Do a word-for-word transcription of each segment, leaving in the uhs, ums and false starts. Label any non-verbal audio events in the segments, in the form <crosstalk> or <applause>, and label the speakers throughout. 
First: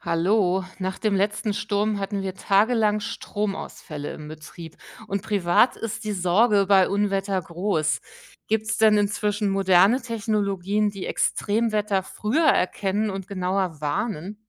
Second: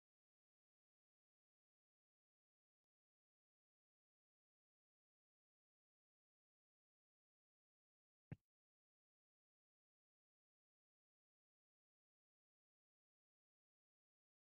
Speaker 1: Hallo, nach dem letzten Sturm hatten wir tagelang Stromausfälle im Betrieb und privat ist die Sorge bei Unwetter groß. Gibt es denn inzwischen moderne Technologien, die Extremwetter früher erkennen und genauer warnen?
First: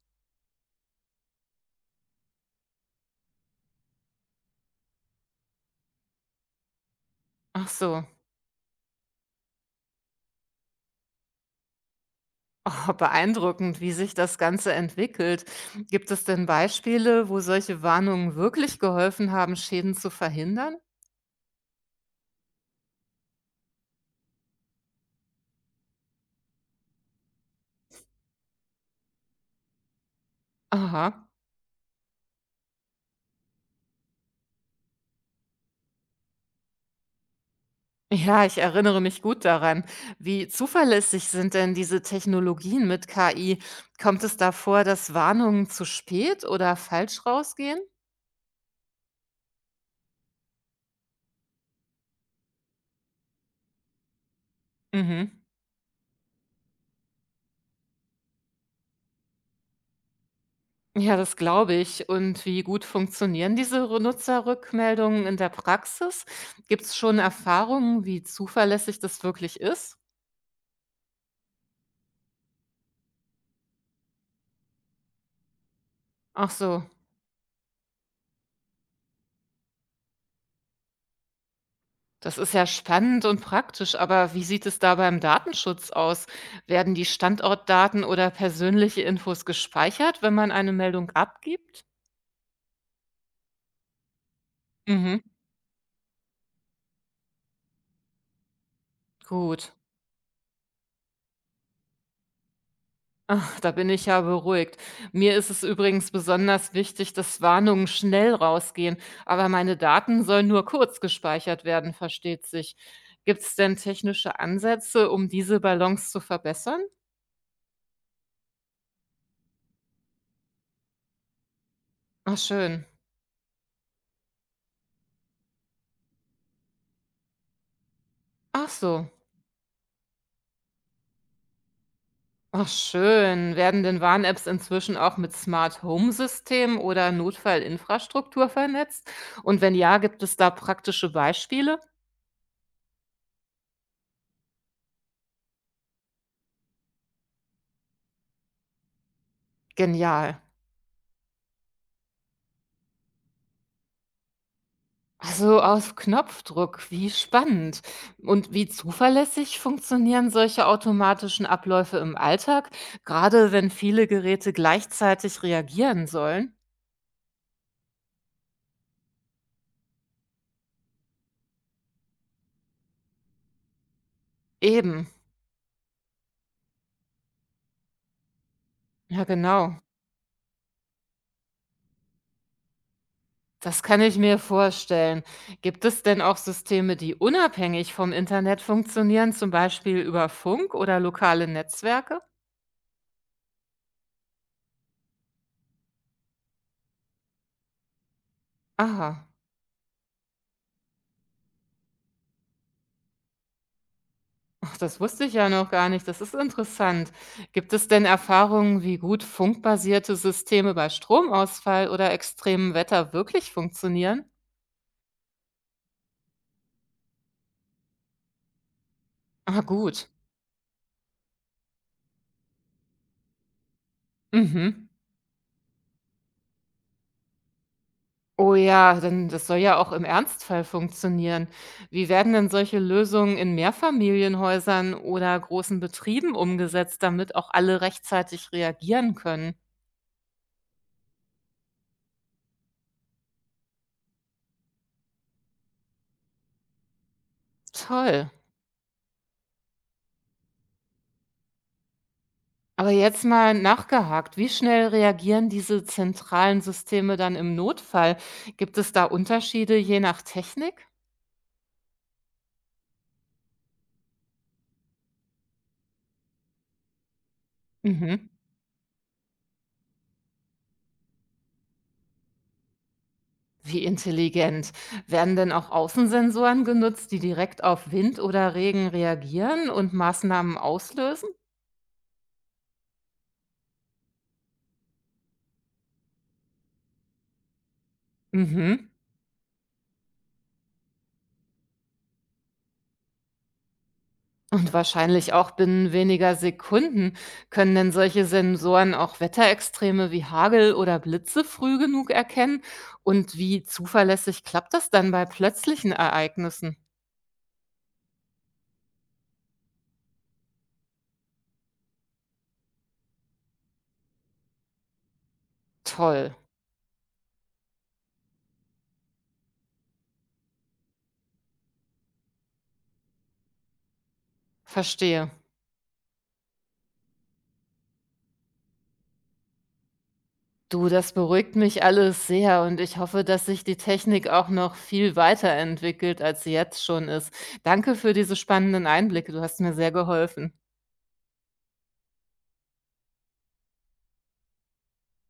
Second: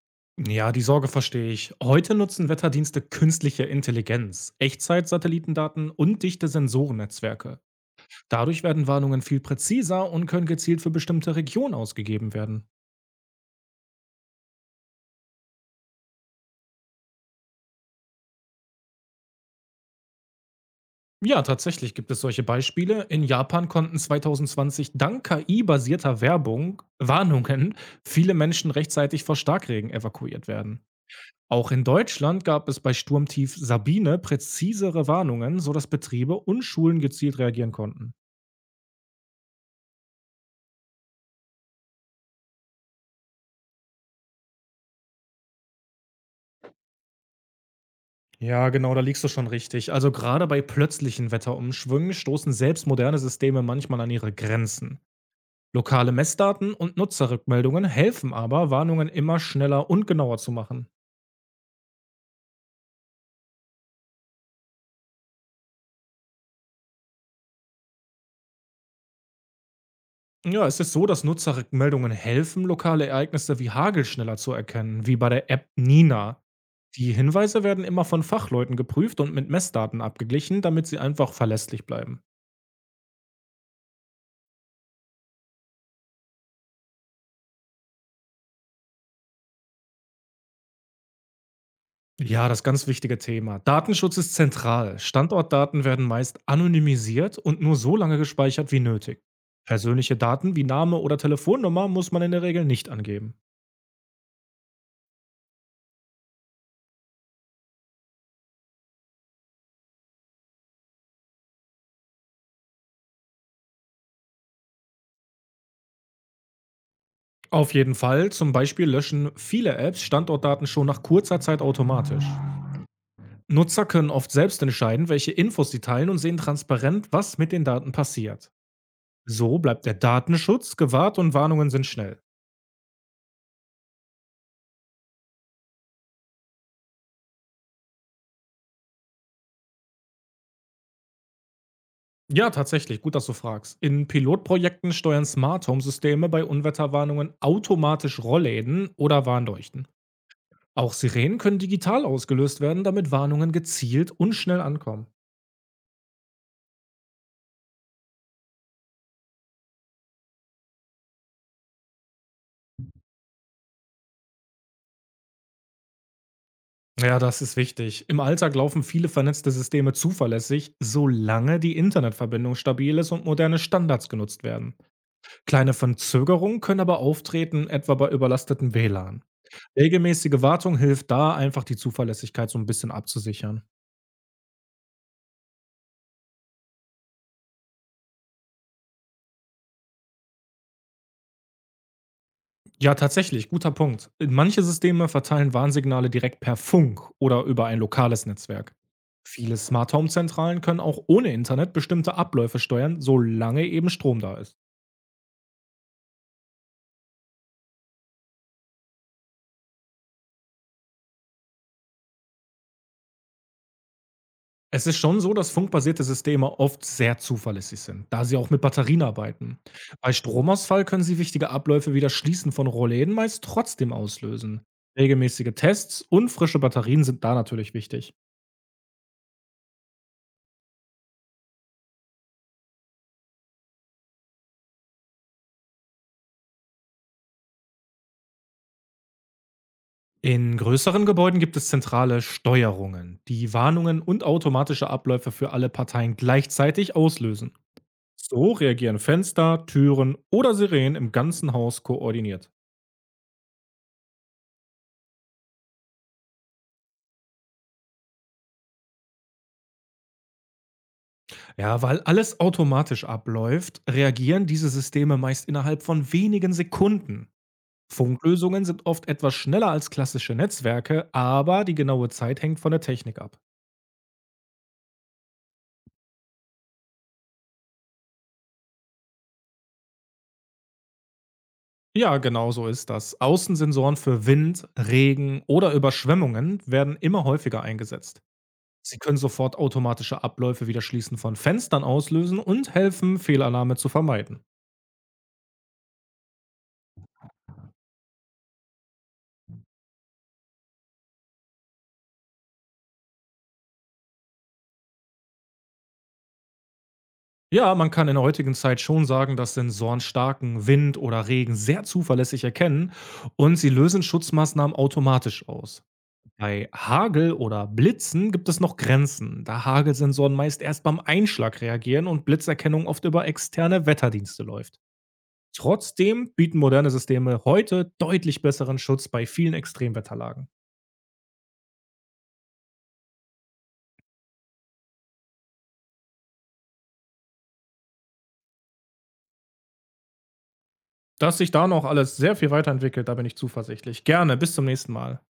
Speaker 2: Ja, die Sorge verstehe ich. Heute nutzen Wetterdienste künstliche Intelligenz, Echtzeit-Satellitendaten und dichte Sensorennetzwerke.
Speaker 1: Ach so,
Speaker 2: Dadurch werden Warnungen viel präziser und können gezielt für bestimmte Regionen ausgegeben
Speaker 1: <laughs>
Speaker 2: werden.
Speaker 1: oh, beeindruckend, wie sich das Ganze entwickelt. Gibt es denn Beispiele, wo solche Warnungen wirklich geholfen haben, Schäden zu verhindern?
Speaker 2: Ja, tatsächlich gibt es solche Beispiele. In Japan konnten zwanzig zwanzig dank K I-basierter Werbung, Warnungen, viele Menschen rechtzeitig vor Starkregen evakuiert werden.
Speaker 1: Aha.
Speaker 2: Auch in Deutschland gab es bei Sturmtief Sabine präzisere Warnungen, sodass Betriebe und Schulen gezielt reagieren konnten.
Speaker 1: Ja, ich erinnere mich gut daran. Wie zuverlässig sind denn diese Technologien mit K I? Kommt es da vor, dass Warnungen zu spät oder falsch rausgehen?
Speaker 2: Ja, genau, da liegst du schon richtig. Also gerade bei plötzlichen Wetterumschwüngen stoßen selbst moderne Systeme manchmal an ihre Grenzen.
Speaker 1: Mhm.
Speaker 2: Lokale Messdaten und Nutzerrückmeldungen helfen aber, Warnungen immer schneller und genauer zu machen.
Speaker 1: Ja, das glaube ich. Und wie gut funktionieren diese Re- Nutzerrückmeldungen in der Praxis? Gibt es schon Erfahrungen, wie zuverlässig das wirklich ist?
Speaker 2: Ja, es ist so, dass Nutzerrückmeldungen helfen, lokale Ereignisse wie Hagel schneller zu erkennen, wie bei der App Nina.
Speaker 1: Ach so.
Speaker 2: Die Hinweise werden immer von Fachleuten geprüft und mit Messdaten abgeglichen, damit sie einfach verlässlich bleiben.
Speaker 1: Das ist ja spannend und praktisch, aber wie sieht es da beim Datenschutz aus? Werden die Standortdaten oder persönliche Infos gespeichert, wenn man eine Meldung abgibt?
Speaker 2: Ja, das ganz wichtige Thema. Datenschutz ist zentral.
Speaker 1: Mhm,
Speaker 2: Standortdaten werden meist anonymisiert und nur so lange gespeichert wie nötig.
Speaker 1: gut.
Speaker 2: Persönliche Daten wie Name oder Telefonnummer muss man in der Regel nicht angeben.
Speaker 1: Ach, da bin ich ja beruhigt. Mir ist es übrigens besonders wichtig, dass Warnungen schnell rausgehen, aber meine Daten sollen nur kurz gespeichert werden, versteht sich. Gibt es denn technische Ansätze, um diese Balance zu verbessern?
Speaker 2: Auf jeden Fall, zum Beispiel löschen viele Apps Standortdaten schon nach kurzer Zeit automatisch.
Speaker 1: Ach schön.
Speaker 2: Nutzer können oft selbst entscheiden, welche Infos sie teilen und sehen transparent, was mit den Daten passiert.
Speaker 1: Ach so.
Speaker 2: So bleibt der Datenschutz gewahrt und Warnungen sind schnell.
Speaker 1: Ach schön. Werden denn Warn-Apps inzwischen auch mit Smart Home-Systemen oder Notfallinfrastruktur vernetzt? Und wenn ja, gibt es da praktische Beispiele?
Speaker 2: Ja, tatsächlich, gut, dass du fragst. In Pilotprojekten steuern Smart Home Systeme bei Unwetterwarnungen automatisch Rollläden oder Warnleuchten.
Speaker 1: Genial.
Speaker 2: Auch Sirenen können digital ausgelöst werden, damit Warnungen gezielt und schnell ankommen.
Speaker 1: Also auf Knopfdruck, wie spannend. Und wie zuverlässig funktionieren solche automatischen Abläufe im Alltag, gerade wenn viele Geräte gleichzeitig reagieren sollen?
Speaker 2: Ja, das ist wichtig. Im Alltag laufen viele vernetzte Systeme zuverlässig, solange die Internetverbindung stabil ist und moderne Standards genutzt werden.
Speaker 1: Eben,
Speaker 2: Kleine Verzögerungen können aber auftreten, etwa bei überlasteten W LAN.
Speaker 1: ja genau.
Speaker 2: Regelmäßige Wartung hilft da, einfach die Zuverlässigkeit so ein bisschen abzusichern.
Speaker 1: Das kann ich mir vorstellen. Gibt es denn auch Systeme, die unabhängig vom Internet funktionieren, zum Beispiel über Funk oder lokale Netzwerke?
Speaker 2: Ja, tatsächlich, guter Punkt. Manche Systeme verteilen Warnsignale direkt per Funk oder über ein lokales Netzwerk.
Speaker 1: Aha,
Speaker 2: Viele Smart Home Zentralen können auch ohne Internet bestimmte Abläufe steuern, solange eben Strom da ist.
Speaker 1: ach, das wusste ich ja noch gar nicht. Das ist interessant. Gibt es denn Erfahrungen, wie gut funkbasierte Systeme bei Stromausfall oder extremem Wetter wirklich funktionieren?
Speaker 2: Es ist schon so, dass funkbasierte Systeme oft sehr zuverlässig sind, da sie auch mit Batterien arbeiten.
Speaker 1: Ah, gut.
Speaker 2: Bei Stromausfall können sie wichtige Abläufe wie das Schließen von Rollläden meist trotzdem auslösen.
Speaker 1: Mhm.
Speaker 2: Regelmäßige Tests und frische Batterien sind da natürlich wichtig.
Speaker 1: Oh ja, denn das soll ja auch im Ernstfall funktionieren. Wie werden denn solche Lösungen in Mehrfamilienhäusern oder großen Betrieben umgesetzt, damit auch alle rechtzeitig reagieren können?
Speaker 2: In größeren Gebäuden gibt es zentrale Steuerungen, die Warnungen und automatische Abläufe für alle Parteien gleichzeitig auslösen.
Speaker 1: Toll.
Speaker 2: So reagieren Fenster, Türen oder Sirenen im ganzen Haus koordiniert.
Speaker 1: Aber jetzt mal nachgehakt, wie schnell reagieren diese zentralen Systeme dann im Notfall? Gibt es da Unterschiede je nach Technik?
Speaker 2: Ja, weil alles automatisch abläuft, reagieren diese Systeme meist innerhalb von wenigen Sekunden.
Speaker 1: Mhm.
Speaker 2: Funklösungen sind oft etwas schneller als klassische Netzwerke, aber die genaue Zeit hängt von der Technik ab.
Speaker 1: Wie intelligent. Werden denn auch Außensensoren genutzt, die direkt auf Wind oder Regen reagieren und Maßnahmen auslösen?
Speaker 2: Ja, genau so ist das. Außensensoren für Wind, Regen oder Überschwemmungen werden immer häufiger eingesetzt.
Speaker 1: Mhm.
Speaker 2: Sie können sofort automatische Abläufe wie das Schließen von Fenstern auslösen und helfen, Fehlalarme zu vermeiden.
Speaker 1: Und wahrscheinlich auch binnen weniger Sekunden. Können denn solche Sensoren auch Wetterextreme wie Hagel oder Blitze früh genug erkennen? Und wie zuverlässig klappt das dann bei plötzlichen Ereignissen?
Speaker 2: Ja, man kann in der heutigen Zeit schon sagen, dass Sensoren starken Wind oder Regen sehr zuverlässig erkennen und sie lösen Schutzmaßnahmen automatisch aus.
Speaker 1: Toll,
Speaker 2: Bei Hagel oder Blitzen gibt es noch Grenzen, da Hagelsensoren meist erst beim Einschlag reagieren und Blitzerkennung oft über externe Wetterdienste läuft.
Speaker 1: verstehe.
Speaker 2: Trotzdem bieten moderne Systeme heute deutlich besseren Schutz bei vielen Extremwetterlagen.
Speaker 1: Du, das beruhigt mich alles sehr und ich hoffe, dass sich die Technik auch noch viel weiterentwickelt, als sie jetzt schon ist. Danke für diese spannenden Einblicke, du hast mir sehr geholfen.
Speaker 2: Dass sich da noch alles sehr viel weiterentwickelt, da bin ich zuversichtlich. Gerne, bis zum nächsten Mal.